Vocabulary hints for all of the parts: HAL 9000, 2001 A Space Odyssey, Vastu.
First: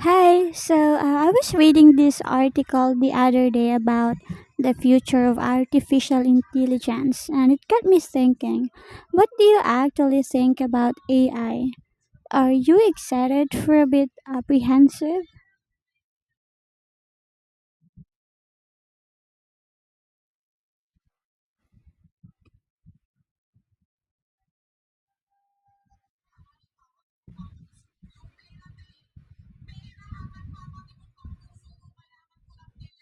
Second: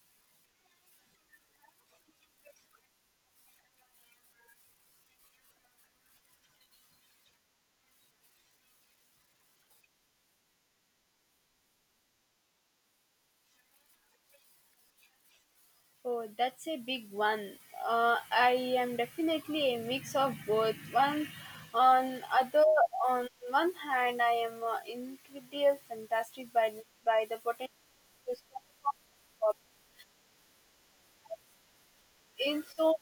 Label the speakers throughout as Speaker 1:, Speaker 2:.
Speaker 1: Hi, I was reading this article the other day about the future of artificial intelligence, and it got me thinking, what do you actually think about AI? Are you excited for a bit apprehensive?
Speaker 2: Oh, that's a big one. I am definitely a mix of both. One on other on one hand, I am incredibly fantastic by the potential to solve problems. In so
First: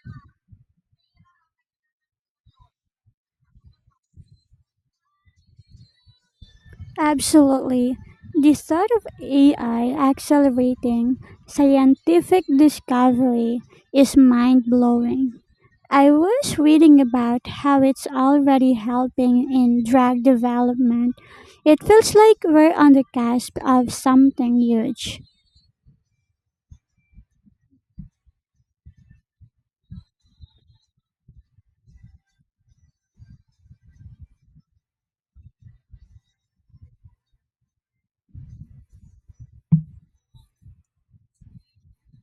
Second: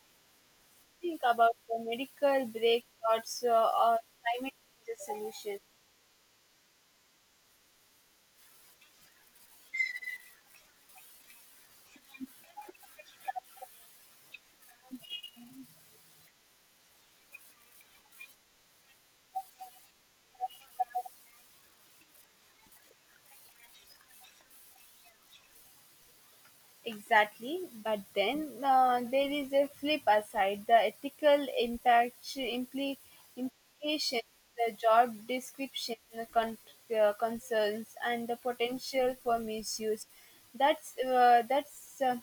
Speaker 2: Think about the medical breakthroughs or climate change solutions.
Speaker 1: Absolutely. The thought of AI accelerating scientific discovery is mind blowing. I was reading about how it's already helping in drug development. It feels like we're on the cusp of something huge.
Speaker 2: Exactly, but then there is a flip aside the ethical implications, the job description con- concerns, and the potential for misuse. That's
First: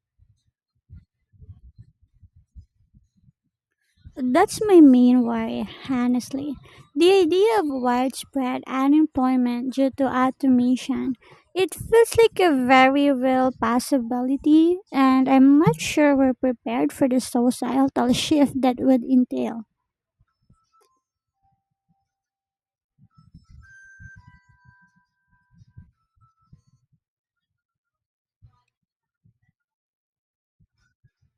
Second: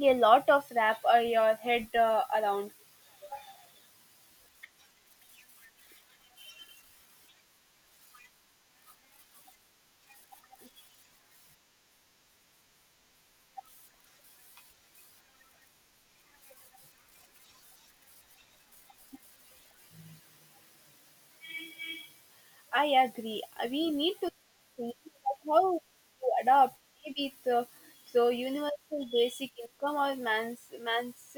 Speaker 2: a lot of wrap your head around.
Speaker 1: That's my main worry, honestly. The idea of widespread unemployment due to automation. It feels like a very real possibility, and I'm not sure we're prepared for the societal shift that would entail.
Speaker 2: I agree. We need to think about how to adopt maybe universal basic income or man's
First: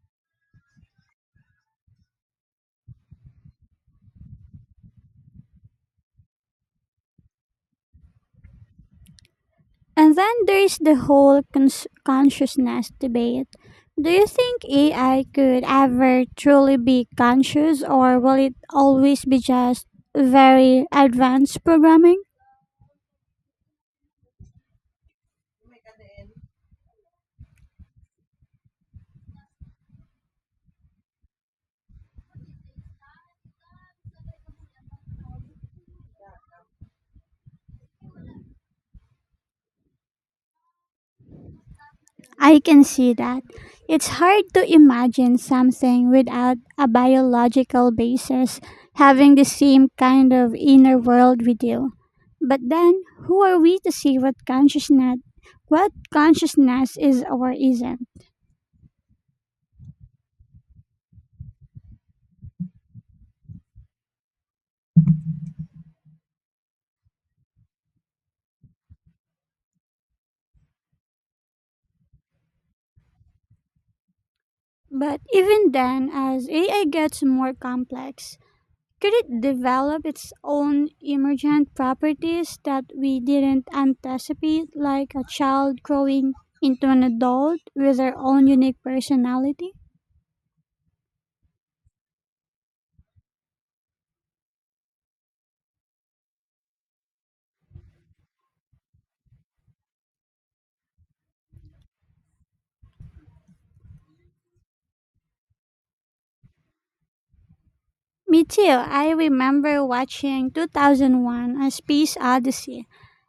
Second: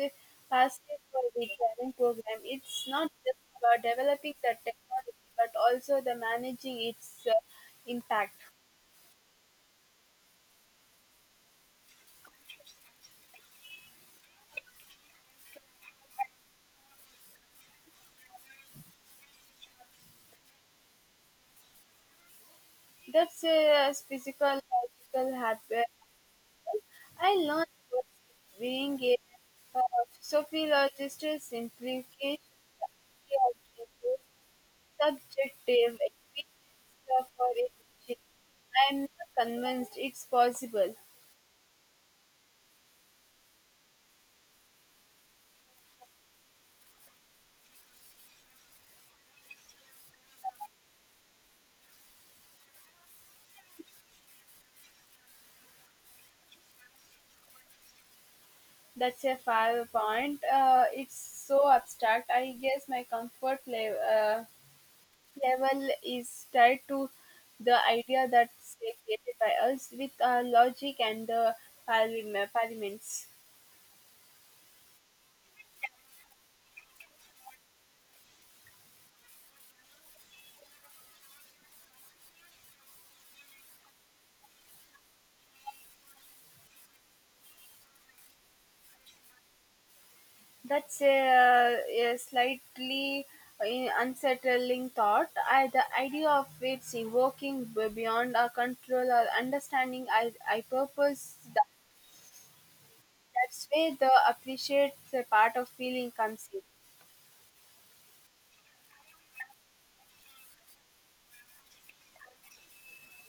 Speaker 2: passive for the current program. It's not just about developing the technology, but also the managing its impact.
Speaker 1: And then there's the whole consciousness debate. Do you think AI could ever truly be conscious, or will it always be just very advanced programming?
Speaker 2: That's a physical logical habit. I learned what being a uh, sociologist implications subjective experience for emotion. I'm not convinced it's possible.
Speaker 1: I can see that. It's hard to imagine something without a biological basis having the same kind of inner world we do. But then, who are we to see what consciousness is or isn't?
Speaker 2: That's a fair point. It's so abstract. I guess my comfort level is tied to the idea that's created by us with our logic and the parliaments.
Speaker 1: But even then, as AI gets more complex, could it develop its own emergent properties that we didn't anticipate, like a child growing into an adult with their own unique personality?
Speaker 2: That's a slightly unsettling thought. The idea of it evoking beyond our control or understanding, I purpose that's where the appreciate the part of feeling comes in.
Speaker 1: Me too. I remember watching 2001 A Space Odyssey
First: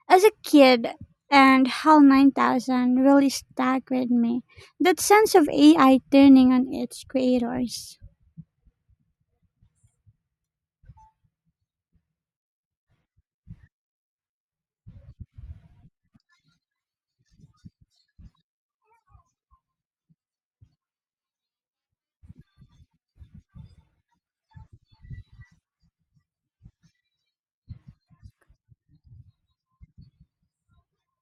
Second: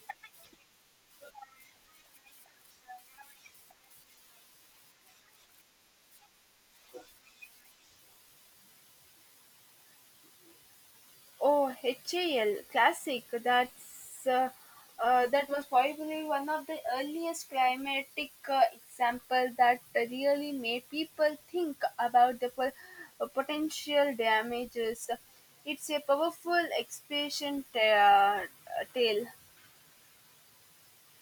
Speaker 1: as a kid and HAL 9000 really staggered me. That sense of AI turning on its creators.
Speaker 2: Oh, HAL classic. That's that was probably one of the earliest climatic example that really made people think about the potential damages. It's a powerful expression tale.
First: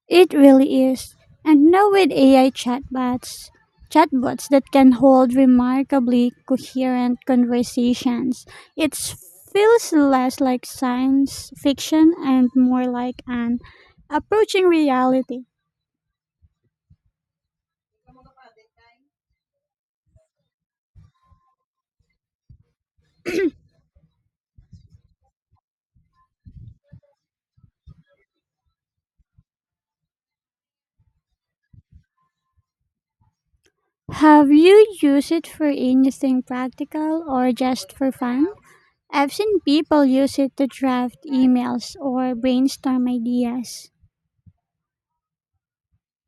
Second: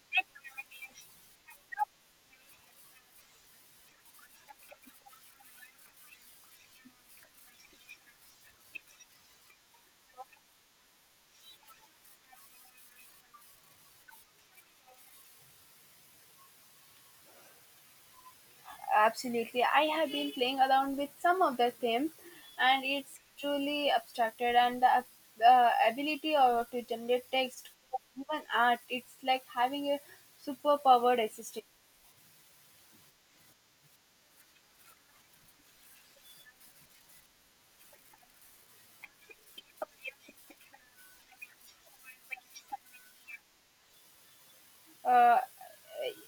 Speaker 1: It really is. And now with AI chatbots that can hold remarkably coherent conversations, it feels less like science fiction and more like an approaching reality.
Speaker 2: Absolutely. I have been playing around with some of the themes, and it's truly abstracted. The ability to generate text, even art, it's like having a superpowered assistant.
Speaker 1: Have you used it for anything practical or just for fun? I've seen people use it to draft emails or brainstorm ideas.
Speaker 2: uh,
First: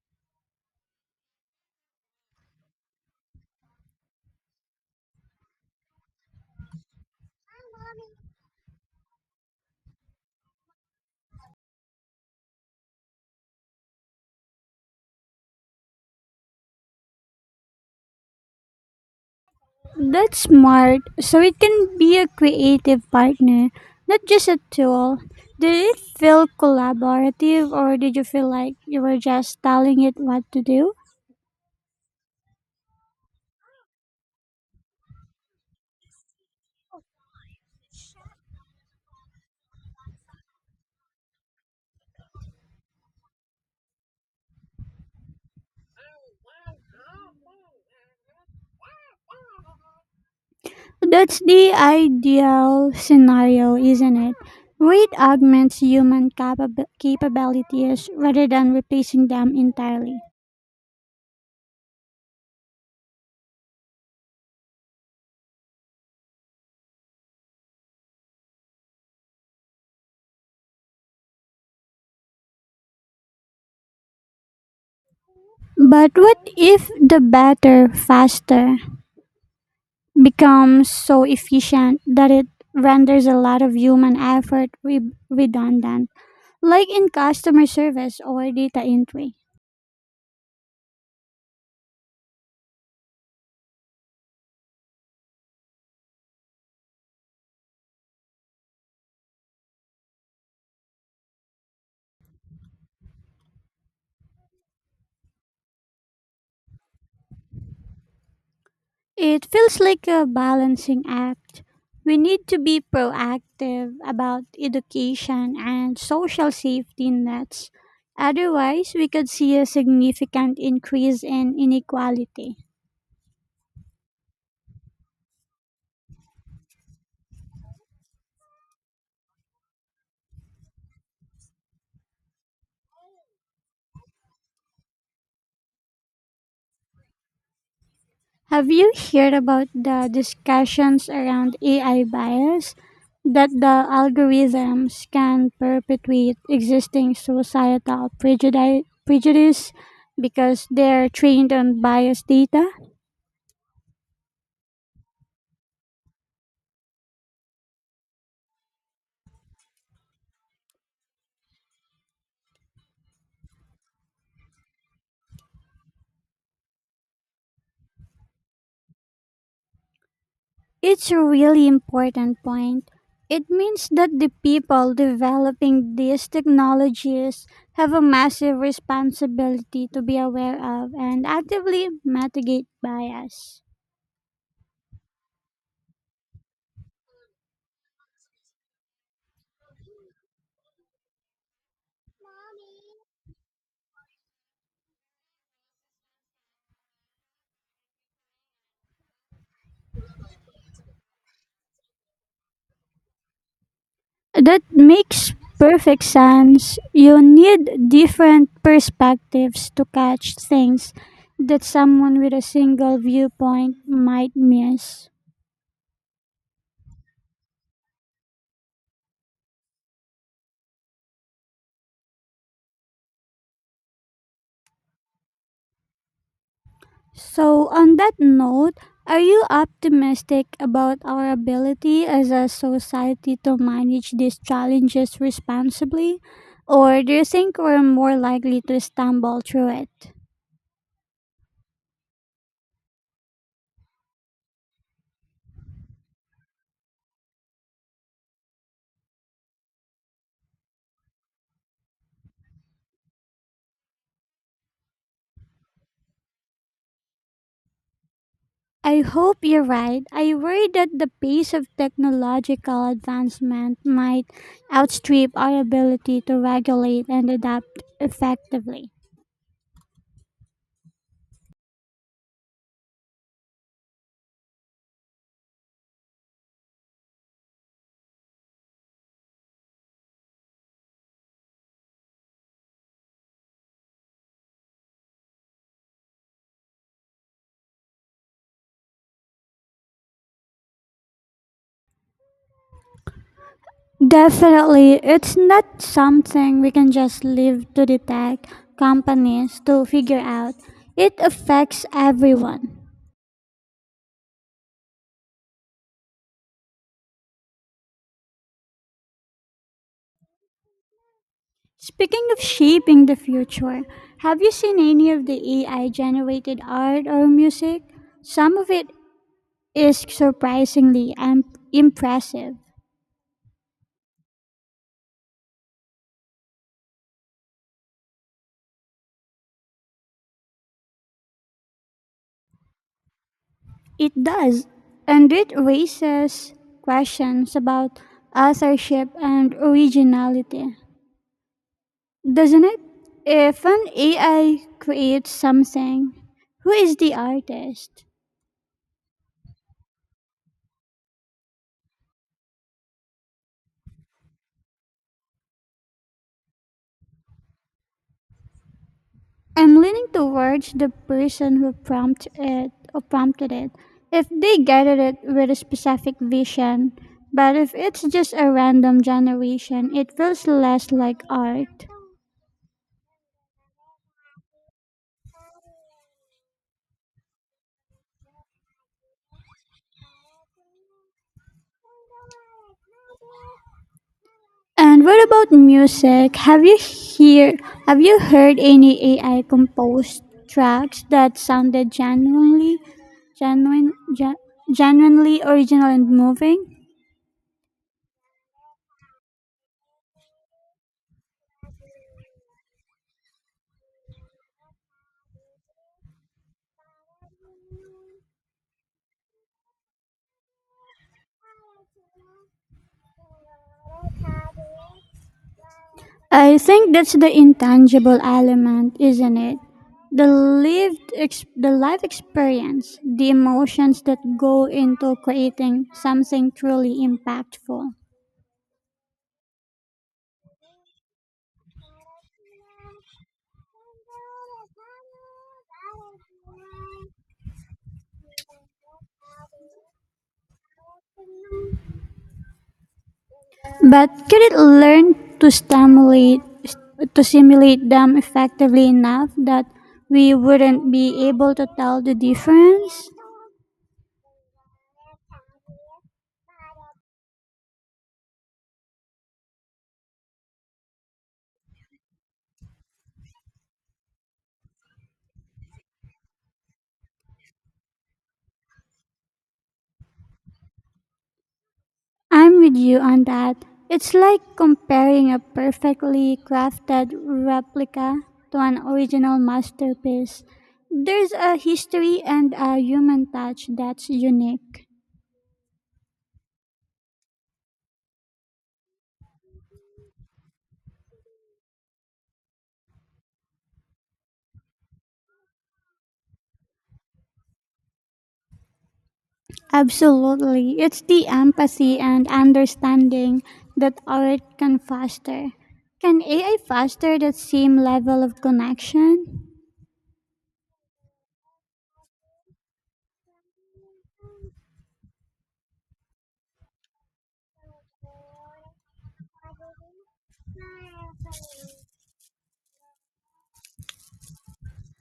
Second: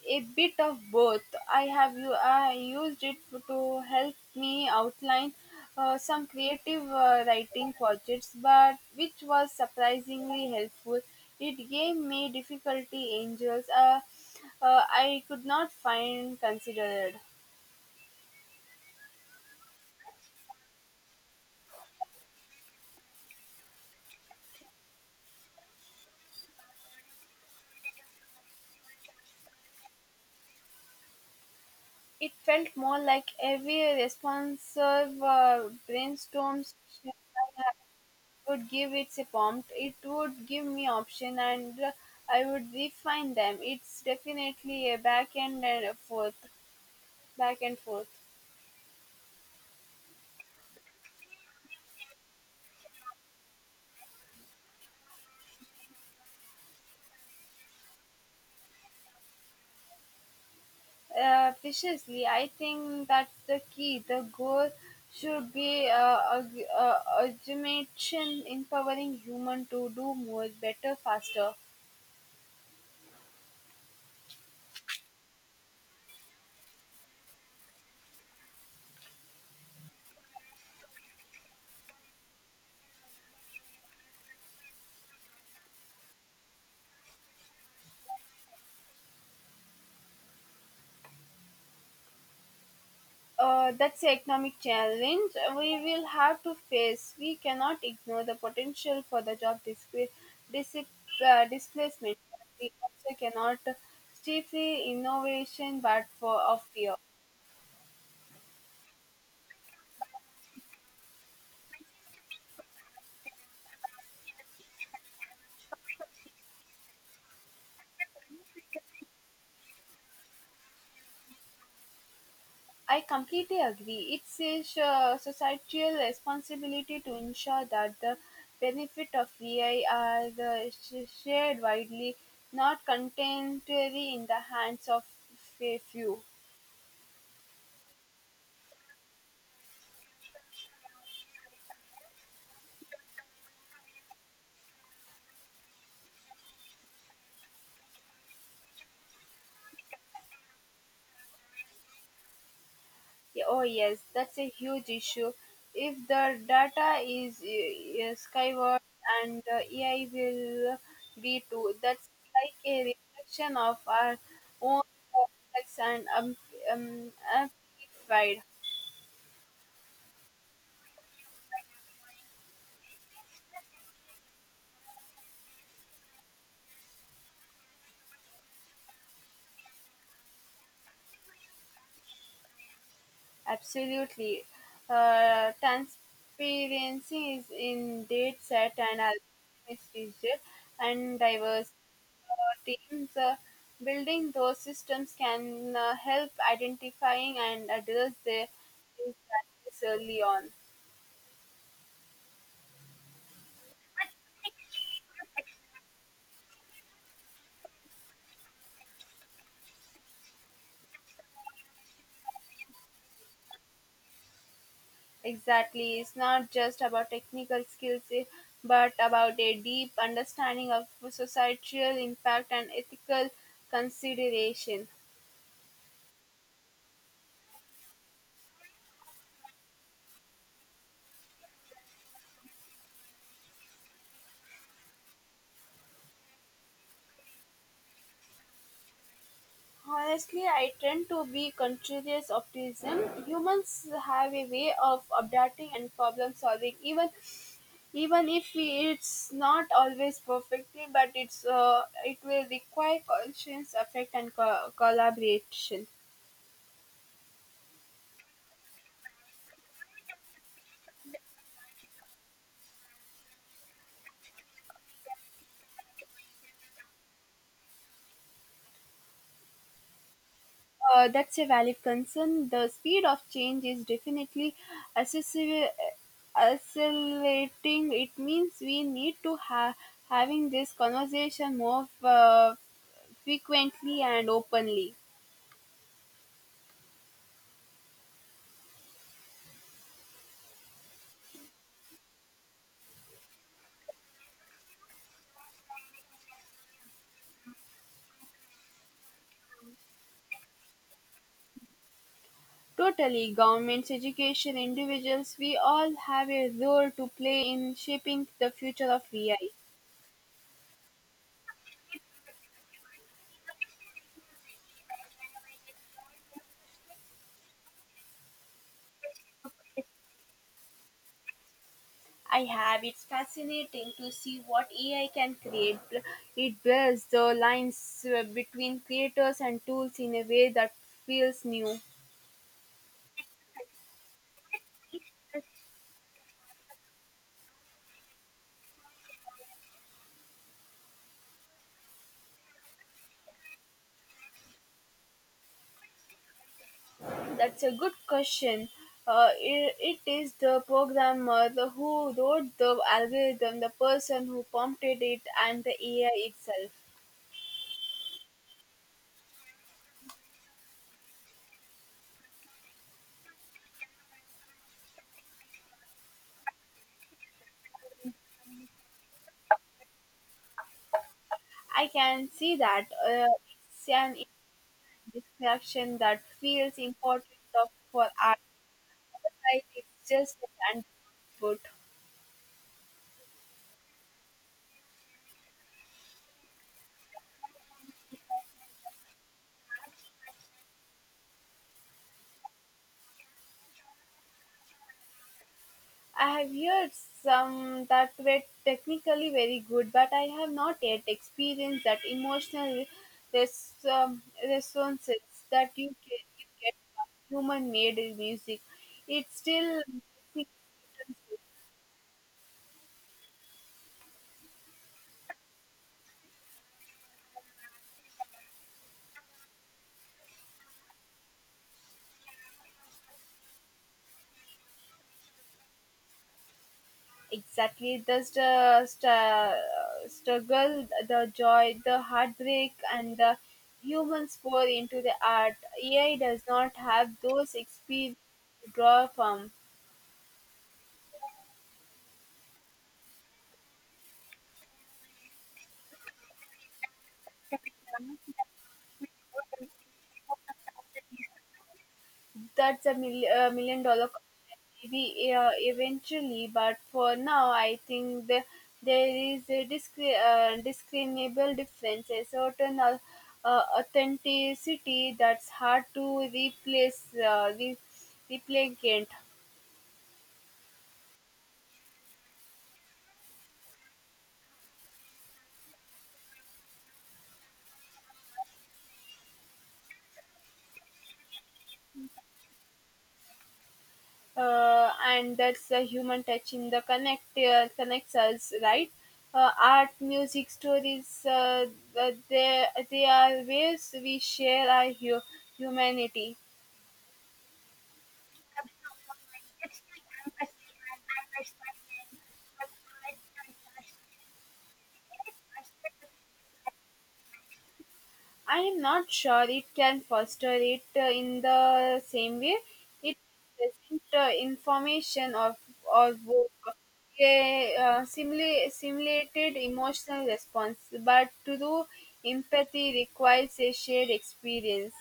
Speaker 2: a bit of both. I used it to help me outline some creative writing projects, but which was surprisingly helpful. It gave me difficulty angels I could not find considered.
Speaker 1: That's smart. So it can be a creative partner, not just a tool. Did it feel collaborative or did you feel like you were just telling it what to do?
Speaker 2: It felt more like every responsive brainstorm. Would give it a prompt, it would give me option, and I would refine them. It's definitely a back and forth.
Speaker 1: That's the ideal scenario, isn't it? Where it augments human capabilities rather than replacing them entirely.
Speaker 2: Preciously, I think that's the key. The goal should be automation empowering human to do more better faster.
Speaker 1: But what if the better, faster becomes so efficient that it renders a lot of human effort redundant, like in customer service or data entry?
Speaker 2: That's the economic challenge we will have to face. We cannot ignore the potential for the job disip, displacement. We also cannot stifle innovation, but for of fear.
Speaker 1: It feels like a balancing act. We need to be proactive about education and social safety nets. Otherwise, we could see a significant increase in inequality.
Speaker 2: I completely agree. It's a societal responsibility to ensure that the benefit of AI are the shared widely, not contemporary in the hands of a few.
Speaker 1: Have you heard about the discussions around AI bias? That the algorithms can perpetuate existing societal prejudice because they're trained on biased data?
Speaker 2: Yeah, Oh yes, that's a huge issue. If the data is skyward, and AI will be too. That's like a reflection of our own complex and amplified.
Speaker 1: It's a really important point. It means that the people developing these technologies have a massive responsibility to be aware of and actively mitigate bias.
Speaker 2: Absolutely, transparency is in data set and algorithm is rigid and diverse. Teams, building those systems can help identifying and address these challenges early on.
Speaker 1: That makes perfect sense. You need different perspectives to catch things that someone with a single viewpoint might miss.
Speaker 2: Exactly, it's not just about technical skills, but about a deep understanding of societal impact and ethical consideration.
Speaker 1: So, on that note, are you optimistic about our ability as a society to manage these challenges responsibly? Or do you think we're more likely to stumble through it?
Speaker 2: Honestly, I tend to be conscious optimism. Humans have a way of adapting and problem solving, even if it's not always perfectly, but it's it will require conscious effort and collaboration.
Speaker 1: I hope you're right. I worry that the pace of technological advancement might outstrip our ability to regulate and adapt effectively.
Speaker 2: That's a valid concern. The speed of change is definitely accessi- accelerating. It means we need to have having this conversation more frequently and openly.
Speaker 1: Definitely, it's not something we can just leave to the tech companies to figure out. It affects everyone.
Speaker 2: Totally, governments, education, individuals, we all have a role to play in shaping the future of VI.
Speaker 1: Speaking of shaping the future, have you seen any of the AI generated art or music? Some of it is surprisingly
Speaker 2: I
Speaker 1: impressive.
Speaker 2: have. It's fascinating to see what AI can create. It blurs the lines between creators and tools in a way that feels new.
Speaker 1: It does, and it raises questions about authorship and originality, doesn't it? If an AI creates something, who is the
Speaker 2: That's a good
Speaker 1: artist?
Speaker 2: question. It is the programmer, who wrote the algorithm, the person who prompted it, and the AI itself.
Speaker 1: I'm leaning towards the person who prompted it. If they guided it with a specific vision, but if it's just a random generation, it feels less like art.
Speaker 2: I can see that it's an distraction that feels important for art, but it's just an underfoot.
Speaker 1: And what about music? Have you heard any AI composed tracks that sounded genuine gen, genuinely original and
Speaker 2: I have
Speaker 1: moving?
Speaker 2: heard some that were technically very good, but I have not yet experienced that emotional res- um, resonances that you get from human-made music. It's still
Speaker 1: I think that's the intangible element, isn't it? The life experience, the emotions that go into creating something truly impactful.
Speaker 2: exactly the struggle, the joy, the heartbreak, and the humans pour into the art. AI does not have those experiences to draw from.
Speaker 1: But could it learn to stimulate to simulate them effectively enough that we wouldn't be able to tell the
Speaker 2: That's a
Speaker 1: difference?
Speaker 2: million-dollar question, maybe eventually, but for now I think there is a discriminable difference, a certain authenticity that's hard to replace replicant.
Speaker 1: I'm with you on that. It's like comparing a perfectly crafted replica to an original masterpiece. There's a history and a human touch that's unique.
Speaker 2: And that's the human touch in the connects us, right? Art, music, stories, uh, they, they are ways we share our humanity.
Speaker 1: Absolutely. It's the empathy and understanding that art can foster. Can AI foster that same level of
Speaker 2: I am not sure
Speaker 1: connection?
Speaker 2: it can foster it in the same way. It doesn't information of or book a simulated emotional response, but to do empathy requires a shared experience.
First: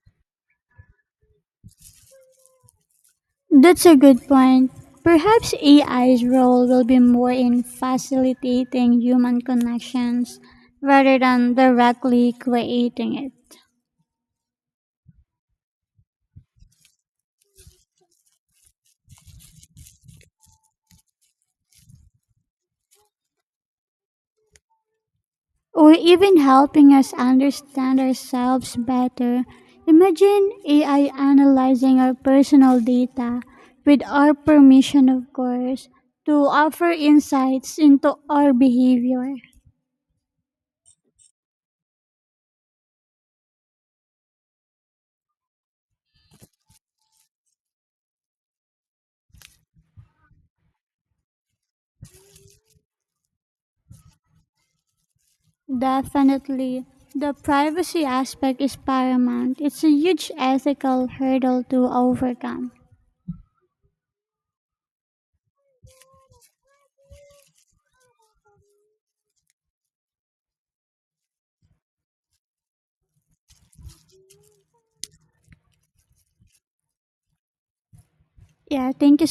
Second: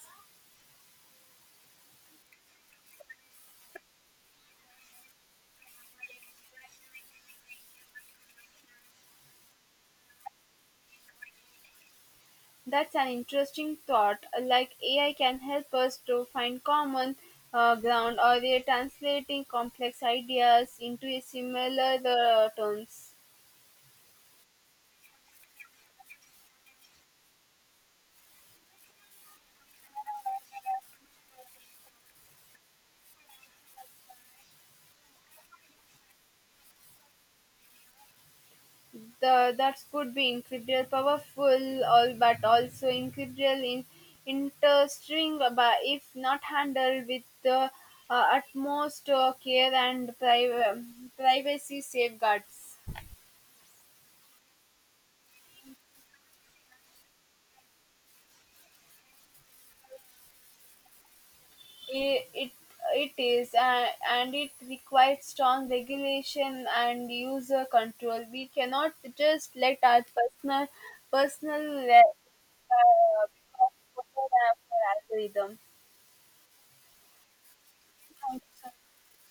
Speaker 1: That's a good point. Perhaps AI's role will be more in facilitating human connections rather than directly
Speaker 2: That's an
Speaker 1: creating it.
Speaker 2: interesting thought. Like AI can help us to find common ground, or they're translating complex ideas into a similar terms.
Speaker 1: Or even helping us understand ourselves better. Imagine AI analyzing our personal data, with our permission, of course, to offer insights into our behavior.
Speaker 2: The That could be incredible powerful all, but also incredible in interesting but if not handled with the utmost care and privacy safeguards.
Speaker 1: Definitely, the privacy aspect is paramount. It's a huge ethical hurdle to
Speaker 2: it it,
Speaker 1: overcome.
Speaker 2: it is, and it requires strong regulation and user control. We cannot just let our personal become coded as an
Speaker 1: Yeah, thank you